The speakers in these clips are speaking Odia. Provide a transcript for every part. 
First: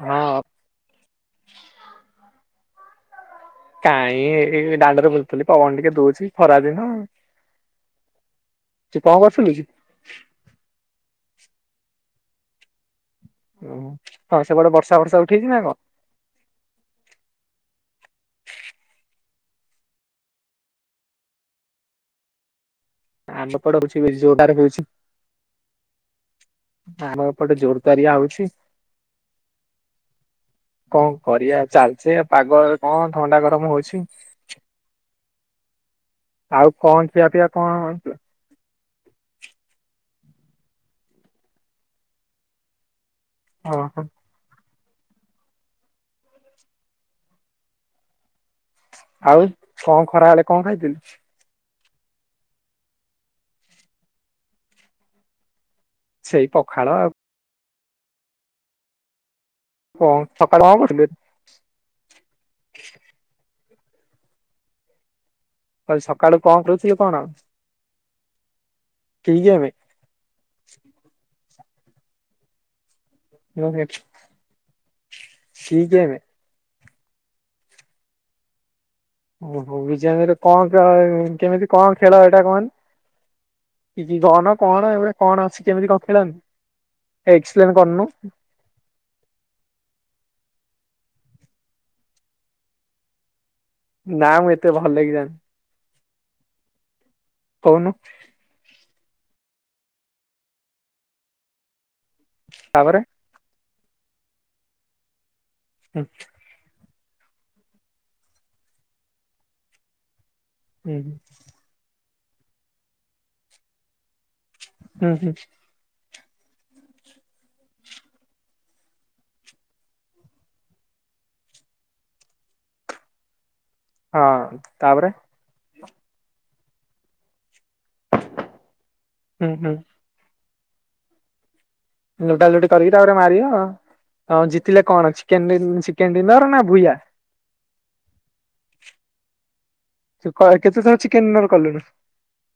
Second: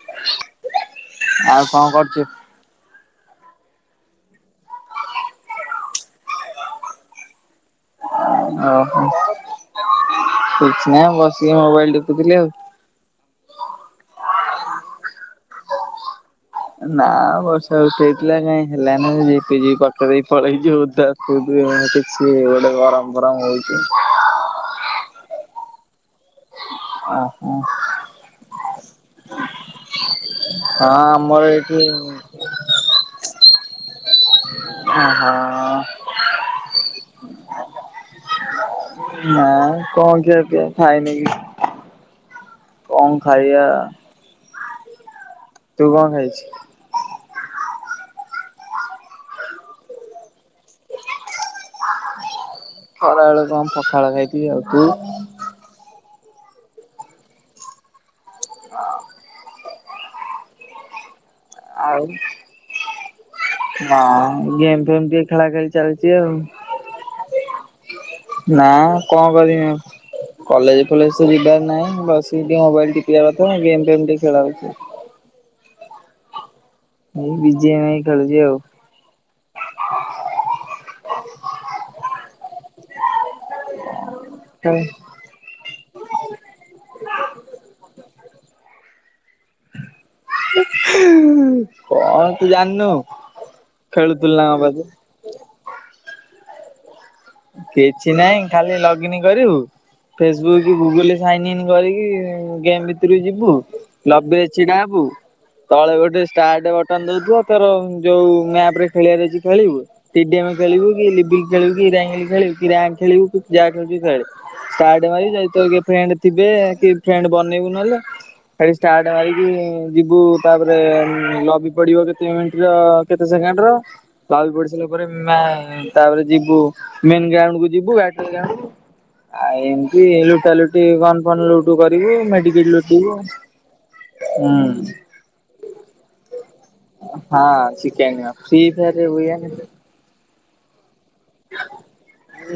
ହଁ ଆଉ କଣ କରୁଚୁ? କାହିଁ ଏଇ ଏଇ ଦାଣ୍ଡରେ ବୁଲୁଥିଲି ପବନ ଟିକେ ଦଉଛି ଖରା ଦିନ। ତୁ ଓହୋ କଣ କରୁଥିଲୁ କି? କିଛି ନାଇଁ ବ ସିକି ମୋବାଇଲ ଦେଖୁଥିଲି ଆଉ ଓହୋ ହଁ ସେପଟେ ବର୍ଷା ଫର୍ଷା ଉଠେଇଛି ନା କଣ? ନା ବର୍ଷା ଉଠେଇଥିଲା କାଇଁ ହେଲାନି ଝିପି ଝିପି ପକେଇ ଦେଇ ପଳେଇଚି ଓଦା କିଛି ଗରମ ଫରମ ଆମ ଏପଟେ ହଉଛିି। ହଉଛି ବେଶୀ ଜୋରଦାର ହଉଛି। ଆମ ଓହୋ ଏପଟେ ଜୋରଦାରିଆ ହଉଛି ହଁ କଣ ଆମର କରିବା ଏଠି ଚାଇଚାଇଁଆ ପାଗ କଣ ଥଣ୍ଡା କରି କାମ ହଛି ଓ ହଁ ଆଉ କଣ ଖିଆ ପିଇଆ କଣ? ନା କଣ ଖିଆ ପିଆ ଖାଇନି କିଛି କଣ ଖାଇଆ ଓହୋ ତୁ କଣ ଖାଇଛୁ? ଆଉ କଣ ଖରା ବଲେ କଣ ଖାଇଥିଲୁ? ଖରା ବେଳ କମ ପଖାଳ ଖାଇଥିଲି। ଆଉ ତୁ? ସେଇ ପଖାଳ ଆ ହ ସକାଳେ [unintelligible] ଆଉ [inaudible] ନାଁ ଗେମ୍ ଫେମ୍ ଟିକେ ଖେଳା ଖେଳି କହିଲି ଚାଲିଛି ଆଉ। ସକାଳୁ କଣ କରୁଥିଲୁ କଣ? ନା କଣ କି କରମି ଗେମ୍ ଆଉ କଲେଜ ଫଲେଜ୍ ସି ଯିବା ନା ବସିକି ଟିକେ ମୋବାଇଲ ଟି ପିଆ କଥା ଗେମ୍ ଫେମ୍ ଟିକେ ଖେଳାଉଛି। କି ଗେମ୍? ଏଇ ବିଜ [unintelligible] ଖେଳୁଛି ଆଉ। ଓହୋ ବିଜଭାଇ ର କଣ କେମିତି କଣ ଖେଳ ଏଇଟା କହନି। କିଛି ଧନ କଣ ଏଗୁଡା କଣ ଅଛି। କେମିତି କଣ ଖେଳନ୍ତିି? ଏକ୍ସପ୍ଲେନ୍ କରନୁ। କଣ ତୁ ଜାଣନୁ? ନା ମୁ ଏତେ ଭଲ କି ଜାଣିନି। କହୁନୁ କିଛି ନହିଁ ଖାଲି ଲଗ୍ ଇନୀ କରିବୁ ଫେସବୁକ୍ ଗୁଗୁଲରେ ସାଇନ ଇନ୍ କରିକି ଗେମ୍ ତାପରେ ଭିତରକୁ ଯିବୁ ଲବେ ଛିଡ଼ା ହବୁ ତଳେ ହୁଁ ଗୋଟେ ଷ୍ଟାର୍ଟ ବଟ୍ ଦୋକାନ ଦଉଥୁ ତୋର ଯୋଉ ମ୍ୟାପ ରେ ଖେଳିବାର ଅଛି ଖେଳିବୁ। ଟିଡିମ କଳିବ ହୁଁ କି ଲିିବିଲି କଳିବ କିଙ୍ଗ ଖେଳିବୁ କି ରାଙ୍ଗ୍ ଖେଳିବୁ ତୁ ଯାହା ଖେଳୁଚୁ ଖେଳେ। ଷ୍ଟାର୍ଟ ହୁଁ ମାରି ଏ ହୁଁ ଯାଇ ତ ଇଏ ଫ୍ରେଣ୍ଡ୍ ଥିବେ କି ଫ୍ରେଣ୍ଡ୍ ବନେଇବୁ ନହେଲେ। ଖାଲି ଷ୍ଟାର୍ଟ ମାରିକି-ଇ-ଇ-ଇ ଯିବୁ ତାପରେ-ଏ-ଏ-ଏ ଲବି ପଡ଼ିବ କେତେ ମିନିଟ୍ ର-ଅ-ଅ-ଅ କେତେ ସେକେଣ୍ଡର ତା ବି ହଁ ପଢି ସାରିଲା ପରେ ତାପରେ ମା ତାପରେ ଯିବୁ ମେନ୍ ଗ୍ରାଉଣ୍ଡ୍ କୁ ଯିବୁ ଆ [unintelligible] ଆଣିବୁ। ହୁଁ ଆଉ ହୁଁ ଏମିତି-ଇ-ଇ [unintelligible] ଟିକେ ଗନ୍ ଫନ୍ ଲୁଟ୍ ତୁ କରିବୁ ଲୁଟା ଲୁଟି ମେଡିକେଟ କରିକି ଲୁଟିବୁ। ତାପରେ ମାରିବ ହଁ ହୁମ ଜିତିଲେ କଣ ଚିକେନ ଡିନ ଚିକେନ ଡିନର ନା ଭୂୟା ହଁ [unintelligible] ତୁ କ କେତେଥର ଚିକ୍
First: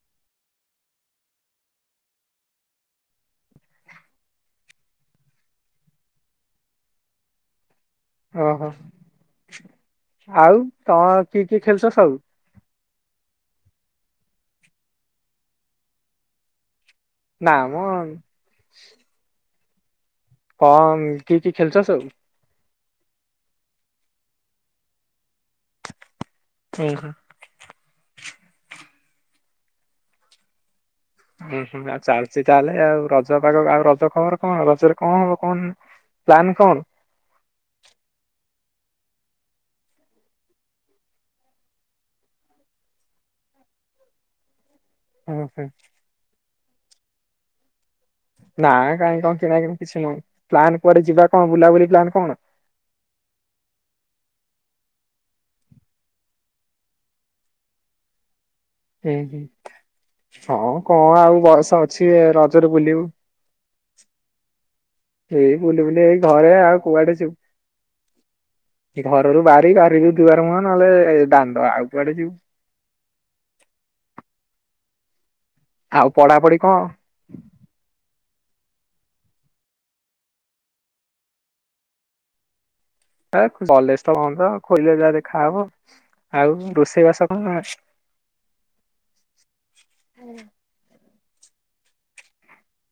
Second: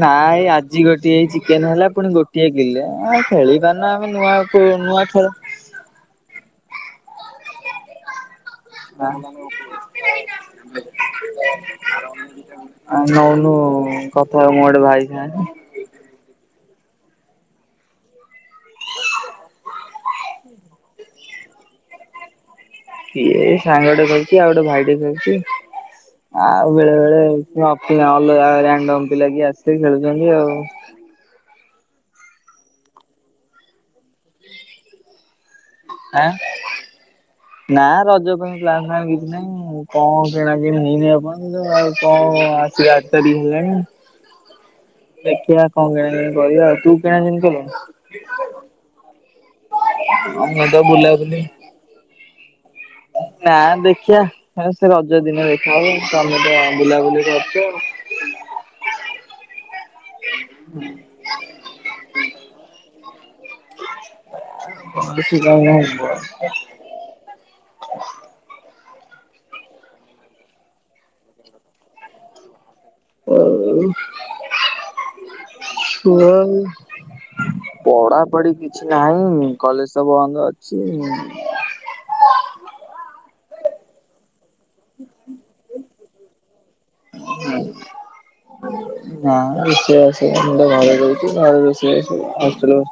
ନାଇଁ ଆଜି ଗୋଟିଏ ହେଇଛି, ନ ହେଲେ ପୁଣି ଗୋଟିଏ କିଲେ ଆ ଖେଳ ପାର ନା ଆମେ ନୂଆ ନୂଆ ଖେଳ ଓହୋ ଆଉ ତମର କିଏ କିଏ ଖେଳୁଛ ସବୁ ଆ ନ ଉନୁ ମୁଁ ଗୋଟେ ଭାଇ ସାଙ୍ଗେ ନାମ କଣ କି କି ଖେଳଛ ସବୁ ଇଏ ସାଙ୍ଗଟେ ଖଉଛି ଆଉ ଗୋଟେ ଭାଇଟେ ଖଉଛି, ଆଉ ହୁଁ ବେଳେ ହୁଁ ବେଳେ ଅଫ ଭଲ ଲାଗି ଆସିିକି ଖେଳୁଛନ୍ତି ଆଉ [inaudible] ଉୁଁ ହୁଁ ଆଉ ଚାଲିଚଛି ତାହେଲେ ଆଉ ରଜ ପାାଗ ଆଉ ରଜ ଖବର କଣ ରଜରେ କଣ ହବ କଣ [inaudible] ଆଁ ପ୍ଲାନ ନା ରଜ ପାଇଁ ଲ କିଛି ନାଇଁ କଣ କିଣାକି ହେଇନି କଣ ଆସି ଆ ତାର ହେଲେଣି କଣ? ଦେଖିବା କଣ କିଣ କରିବା ଆଉ ତୁ କିଣା ଦିନ କର ନା କାଇଁ କଣ କିଣାକ କିଛି ନହଁ ମୁଁ ତ ପ୍ନ୍ ପରେ ଯିବା ବୁଲାବୁଲି କଣ ବୁଲାବୁଲି ପ୍ଲାନ୍ କଣ ନା ଦେଖିବା ସେ ରଜ ଦିନ ଦେଖା ହଉ ତମେ ତ ବୁଲାବୁଲି କରୁଛ ଆଉ ହ ହ [inaudible] ହଁ କଣ ଆଉ ବୟସ ଅଛି ରଜରେ ବୁଲିବୁ କୌଣସି ଏଇ କାମ ଆଉ ବୁଲ ବୁନ ଏଇ ଘରେ ଆଉ କୁଆଡେ ଯୁ ଘରରୁ ବାହାରି ବାହାରିବୁ ଦିବାର ମୁହଁ ନହେଲେ ଏ ଦାନ୍ତ ଆଉ କୁଆଡେ ଯିବୁ ଓ [inaudible] ଆଉ ଶଆ ପଢାପଢି କଣ? ପଢ଼ା ପଢ କିଛି ନାହିଁ କଲେଜ ତବ ବନ୍ଦ ଅଛି, କଲେଜ ତ କନ୍ତ ଖୋୋଇ ଯାହା ଦେଖା ହବ ଆଉ ରୋଷେଇବାସ କଣ ନା ନିୟ ଆ ସେ ମୁ ଭଲ ଭ ବ ହଲଲ ରହିଲ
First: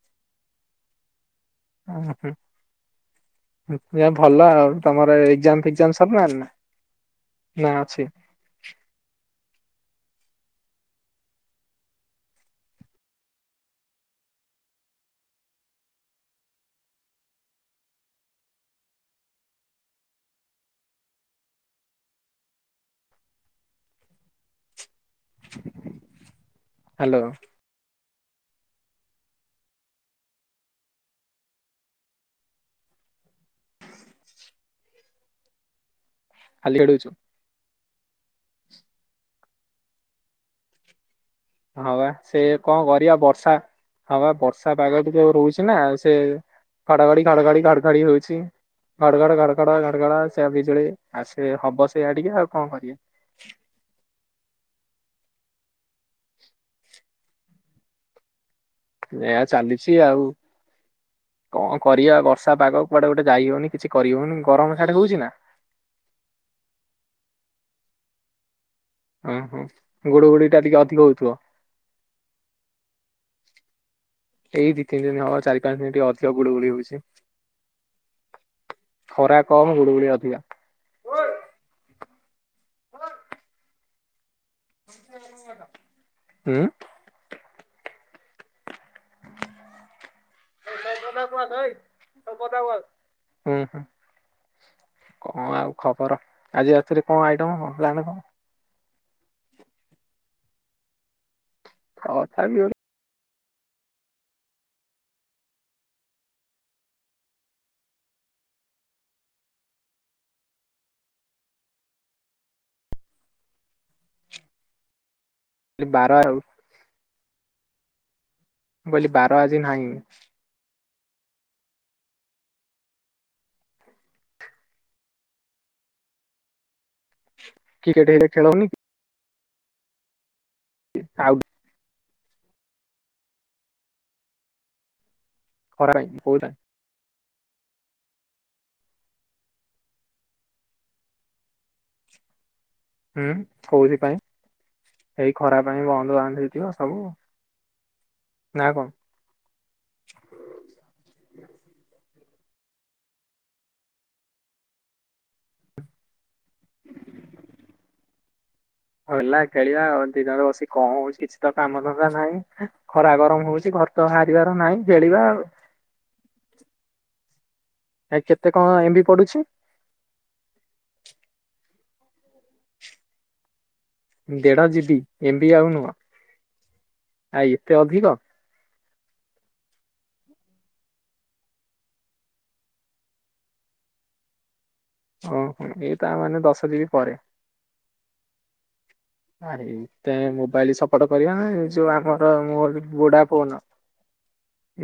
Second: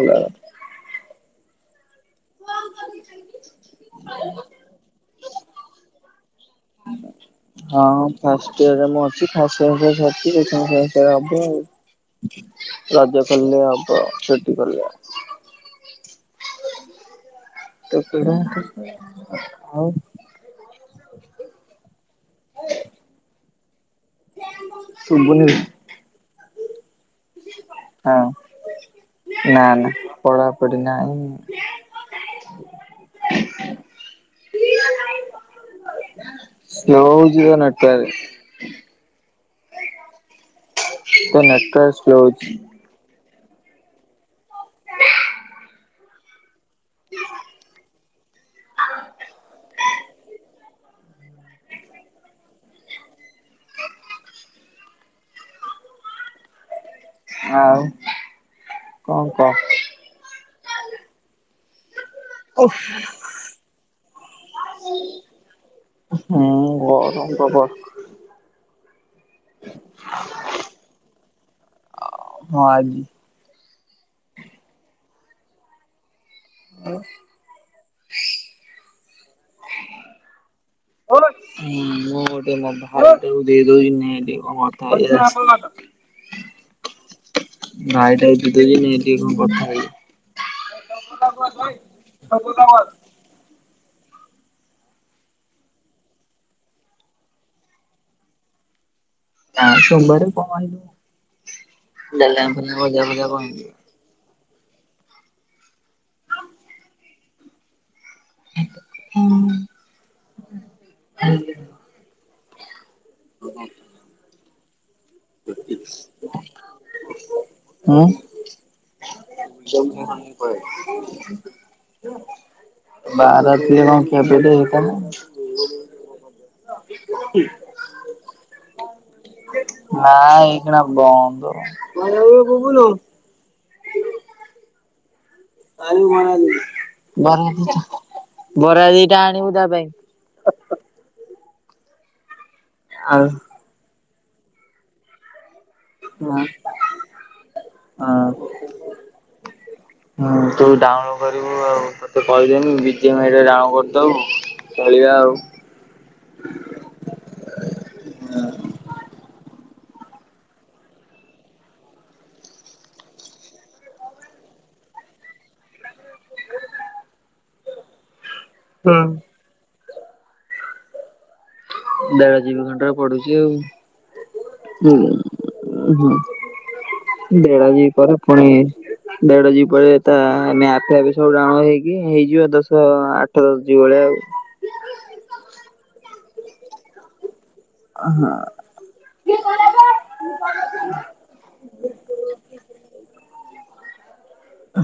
ଭଲ [inaudible] ଓ ହ ଯ ଭଲ ଆଉ ତମର ଏଜାମ [inaudible] ଏଜାମ ସବନ ନା ନା ଅଛି ହଁ ଫାଷ୍ଟ ଇରରେ ମୁଁ ଅଛି ଫା ହବ ରଜା କଲେ ହବ ସେଠ କଲେବ ତତରା ଆଉ। ଫ୍ୟାନ ବନ୍ଦ। ଶୁବୁନି ବେ। ହ୍ୟାଲୋ। ହଁ ନା ନା ପଢାପଢି ନାହିଁ। ଖାଲି ସେ ଖେଳୁଛୁ। ହଉ ଯିବ ନା। [unintelligible] ତୋ ନେଟୱାର୍କ ହଁ ବା ସ୍ଲୋ ସେ ହଉଛି। କଣ କରିବା ବର୍ଷା ହଁବା ବର୍ଷା ପାଗ ଟ ଯ ରହୁଛି ନା ସେ ଘଡଘଡି ଘଡଘଡି ଘଡଘଡି ହଉଛି। ଘଡ ଘଡ ଘଡ ଘଡ ଘଡ଼ ଘଡ଼ ଚାଲିଛି। ଲେ ଆସିବେ ହବ ସେଇଆ ଟିକେ ଆଉ କଣ କରିବା। [inaudible] ଆଉ। କଣ କହ ଏୟା ଚାଲିଛି ଆଉ। କଣ କରିବା ବର୍ଷା ପାଗ କୁଆଡେ ଗୋଟେ ଯାଇ ହଉନି କିଛି କରିହଉନି ଗରମ ସିଆଡେ ହଉଛି ନା। [inaudible] ହୁଁ ଗରମ ପ୍ରବଳ ଓହୋ ଗୁଡୁ ଗୁଡି ଟା ଟିକେ ଅଧିକ ହଉଥିବ। ହଁ ଆଜି [inaudible] ଏଇ ଦି ତିନି ଦିନ ହବ ଚାରି ପାଞ୍ଚ ଦିନ ଟିକେ ଅ ଧିକ ଗୁଳୁଗୁଳି ହଉଛି। [inaudible] ଖରା କମ ଗୁଳୁଗୁଳି ଅଧିକା। ହୁଁ [unintelligible] ହଁ ମୁଁ ଗୋଟେ ମନ ହାର୍ଟ ଟାକୁ ଦେଇଦଉଛି ନେ ଟିକେ। [unintelligible] ନାଇଟିଆଇ ଯିବିନି ଟିକ କଣ ହୁଁ କଥା ହେବି। [unintelligible] [inaudible] କଣ ଆଉ ଖବର ଆଜି ରାତିରେ କଣ ଆଇଟମ୍ କଣ ପ୍ଲାନ କଣ? ନାଁ ସୋମବାରେ କଣ ଆଇଁଷ। ଦେଡଲ ତଥାପି ଭଜା ଗୋଟେ ଭଜା କ [unintelligible] [unintelligible] ହୁଁ। [inaudible] ଲି ବାର ଆଉ। [inaudible] ହଁ। ବୋଲି ବାର ଆଜି ନାହିଁ। ବାର ଥିଲେ କଣ ଟିକେ ଖିଆପିଆ ଟିକେ ହେଇଥାନ୍ତା। [unintelligible] କ୍ରିକେଟ ଏବେ ଖେଳ ହୋଉନିକି। ନାଇଁ। ଏଇନା ଆଉ ବନ୍ଦ। ମ ଆ ବୁବୁଲୁ। [unintelligible] ଖରା ପାଇଁ କୋଉଟା ବରା ବରା ଦିଟା ଆଣିବୁ ତା ପାଇଁ। ଆଉ ହୁଁ କଉଥି ପାଇଁ? [inaudible] ଏଇ ଖରାପ ହଁ ହଁ ନା କଣ? ହଁ ତୁ ଡାଉଁଲୋଡ କରିବୁ ଆଉ ସେ କହିଦେନି ବିଜେ ମ ଏଟା ଟାଣ କରିଦଉ ଚଳିବା ଆଉ ହୁଁ। ହେଲା ଖେଳିବା ଆଉ ଦିନରେ ବସି କଣ ହଉଛି କିଛି ତ କାମ ଧନ୍ଦା ନାହିଁ ଖରା ଗରମ ହଉଛି ଘର ତ ବାହାରିବାର ନାହିଁ ଖେଳିବା ଆଉ [unintelligible] ଆ କେ ଏତେ କଣ ଏମତି ପଢଡୁଛି। ଦେଢ ଯିବି ଘଣ୍ଟାରେ ପଢୁଛି ଆଉ ଦେଢ ହୁଁ ଯିବି ଏମ ବି ଆଉ ନୁହ ଆ ଦେଢ ଏତେ ଜିବି ପରେ ଅଧିକ? ପୁଣି ଦେଢ ଯିବ ପରେ ତା ଆମେ ଆଫିଆ ବି ସବୁ ଡାଉଁଲୋଡ଼ ହେଇକି ହେଇଯିବ ଦଶ ଆଠ ଦଶ ଯିବ ବଳିଆ ଆଉ ଓହୋ ଏଇ ତା ମାନେ ଦଶ ଯିପି ପରେ ତେ ମୋବାଇଲ ସପୋର୍ଟ କରିବା ନା ଯୋଉ ଆମର ମୋ ବୁଢା ଫୋନ୍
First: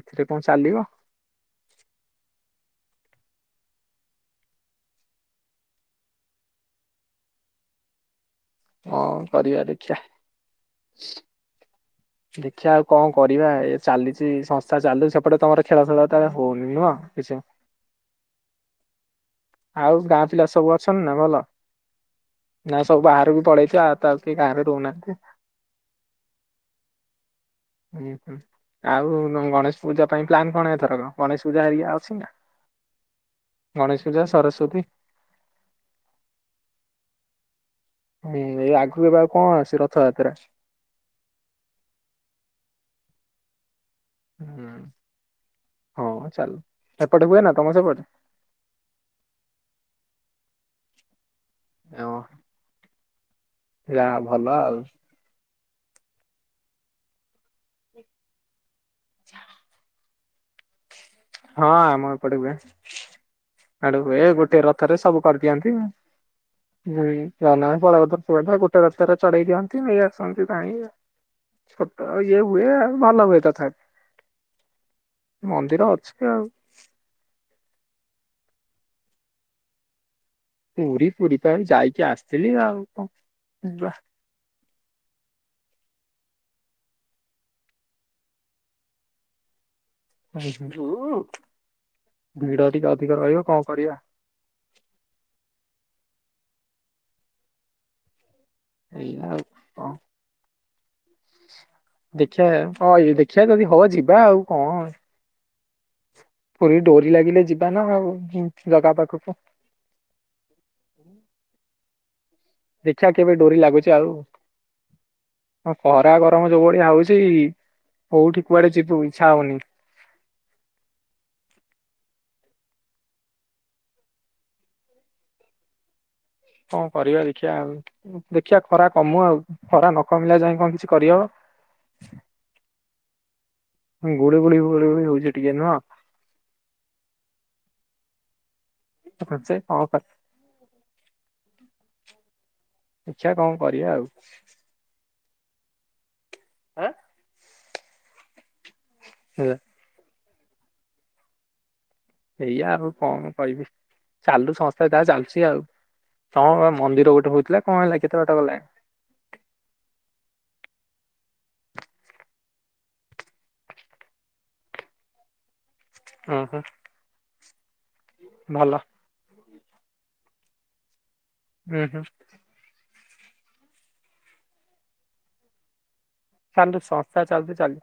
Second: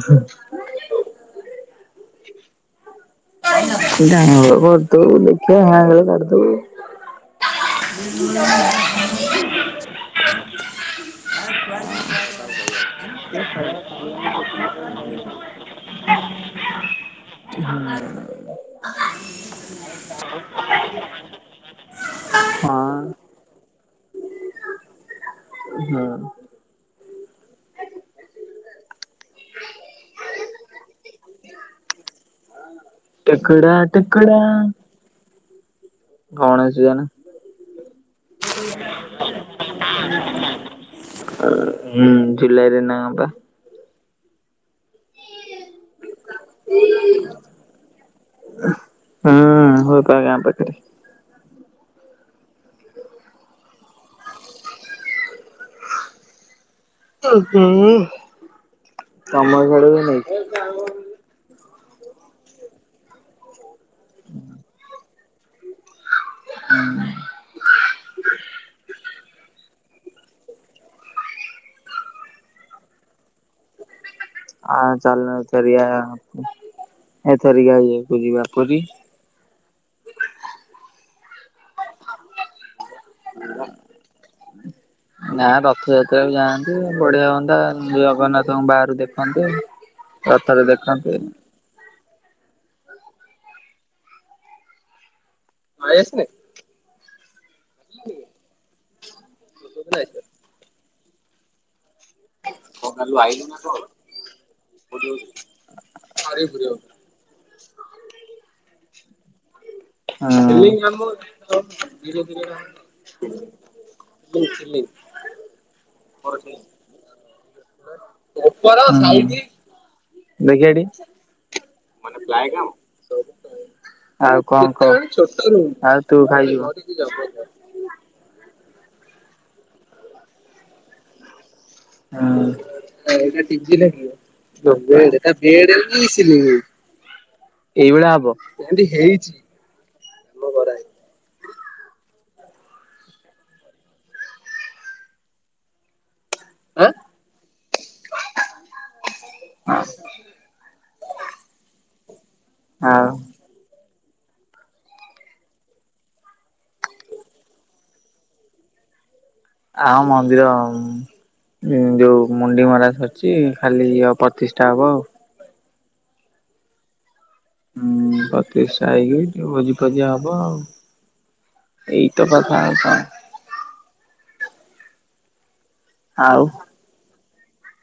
ଏଥିରେ କଣ ଚାଲିବ? [unintelligible] ହଁ କରିବା ଦେଖିଆ ଦେଖିଆ ଆଉ କଣ କରିବା ଏ ଚାଲିଛି ସଂସ୍ଥା ଚାଲୁଛି ସେପଟେ ତମର ଖେଳଫେଳ ତ ହଉନି ନୁହଁ କିଛି? ଆଉ ଗାଁ ପିଲା ସବୁ ଅଛନ୍ତି ନା ଭଲ ହଁ। ନା ସବୁ ବାହାର କୁ ପ ଦେଖିଆ ତାକୁ ଗାଁରେ ରଉନା ହଁ ହୁଁ ଆଉ ଗଣେଶ ପୂଜା ପାଇଁ ପ୍ଲାନ୍ କଣ ଏଥରକ ଗଣେଶ ପୂଜା ଏକା ଅଛି ନା ଟେକଡା ଗଣେଶ ପୂଜା ଟେକଡା ସରସ୍ଵତୀ ଗଣେଶ ପୂଜା ହୁଁ ଏଇ ଆଗକୁ ଏବେ ଆଉ କଣ ଅଛି ରଥଯାତ୍ରା ହୁଁ ଜୁଲାଇରେ ନା କଣ ବା ହୁଁ ହଁ ଚାଲୁ ଏପଟେ ହୁଏ ନା ତମ ସେପଟେ [unintelligible] ଓ ଯା ଭଲ ଆଉ [unintelligible] ହଁ ଆମ ଏପଟେ ହୁଏ। ଆଡୁ ହୁ ଏ ଗୋଟେ ରଥରେ ସବୁ କରିଦିଅନ୍ତି ଆଉ ହୁଁଁଜଗନ୍ନାଥ ବଳଭଦ୍ର ସୁଭଦ୍ରା ଗୋଟେ ରାସ୍ତା ରେ ଚଢେଇ ଦିଅନ୍ତି ନେଇ ଆସନ୍ତି ତାହି ଛୋଟ ଇଏ ହୁଏ ଆଉ ଭଲ ହୁଏ ତଥାପି। ଆଁ ଚାଲ ଚାରିଆ ମନ୍ଦିର ଅଛି ଆଉ ଏ ତରିକା ଆ ଯେହେତୁ ଯିବା ପୁରୀ ପୁରୀ ପୁରୀ ପା ଏଇ ଯାଇକି ଆସିଥିଲି ଆଉ। କଣ ଯିବା ନା [inaudible] ନା ରଥ ଯା ତେଣୁ ଯାଆନ୍ତେ ବଢିଆ ହୁଅନ୍ତା ଜଗନ୍ନାଥଙ୍କୁ ବାହାରୁ ଦେଖନ୍ତେ। ରଥରେ ଦେଖନ୍ତେ। ଭିଡ଼ ଟିକେ ଅଧିକ ରହିବ କଣ କରିବା। [inaudible] ଭାଇ ଆସିନି? [unintelligible] ଏଇଆ ଆଉ କଣ। [inaudible] ଦେଖିବା ହଁ ଏଇ ଦେଖିଆ ଯଦି ହବ ଯିବା ଆଉ କଣ। ପୁରୀ ଡୋରି ଲାଗିଲେ ଯିବାନା ଆଉ ଜଗା ପା ଖକୁ ଆ [inaudible] ନିଜ କୁ ଦେଖିବା କେବେ ଡୋରି ଲାଗୁଛି ଆଉ [inaudible] ହଁ ଖରା ଗରମ ଯୋଉ ଭଳିଆ ହଉଛି କୋଉଠି କୁଆଡେ ଉପର ଯିବୁ ଇଚ୍ଛା ସାଇଜ ହଉନି ହୁଁ ଦେଖିଆ ଟି ମନେ ପ୍ଲାଏ କାମ ଆଉ କଣ କହୁଛୁ ଆଉ ତୁ ଖାଇଯିବୁ। କଣ କରିବା ଦେଖିଆ ଆଉ ଦେଖିଆ ଖରା କମୁ ଆଉ ଖରା ନ କମିଲା ଯାଏ କଣ କିଛି କରି ହବ। ହଁ ଏଇଟା ତିଜି ଲାଗିବ ଗୁଳି ଗୁଳି ଗୁଳି ଗୁଳି ହଉଛି ଏଇଟା ଟିକେ ବେଡ ନୁହଁ ହେଇକି ସିଲିଂ ହଉଛି। ଏଇ ଭଳିଆ ହବ। ଆଉ ପାଞ୍ଚାଇ କଣ କ [inaudible] ଦେଖିଆ କଣ କରିଆ ଆଉ। ଆଁ ହେଲା ହ ସ ଏଇଆ ଆଉ କଣ କହିବି। ଚାଲୁ ସଂସ୍ଥା ଯାହା ଚାଲୁଛି ଆଉ ତମର କଣ ମନ୍ଦିର ଗୋଟେ ହଉଥିଲା କଣ ହେଲା କେତେବାଟ ଗଲାଣି? ଆଉ ମନ୍ଦିର ଉଁ ଯୋଉ ମୁଣ୍ଡି ମରା ସରିଚି ଖାଲି ଇଏ ହବ ପ୍ରତିଷ୍ଠା ହବ ଆଉ। ଓହୋ। ଉଁ ପ୍ରତିଷ୍ଠା ହେଇକି ଭୋଜିପଜି ହବ ଆଉ। ହୁଁ ହୁଁ ଏଇତ କଥା ଆଉ କଣ? ଆଉ। ଶାଣ୍ଡୁସ। ଚାଲୁଛି ଚାଲୁ।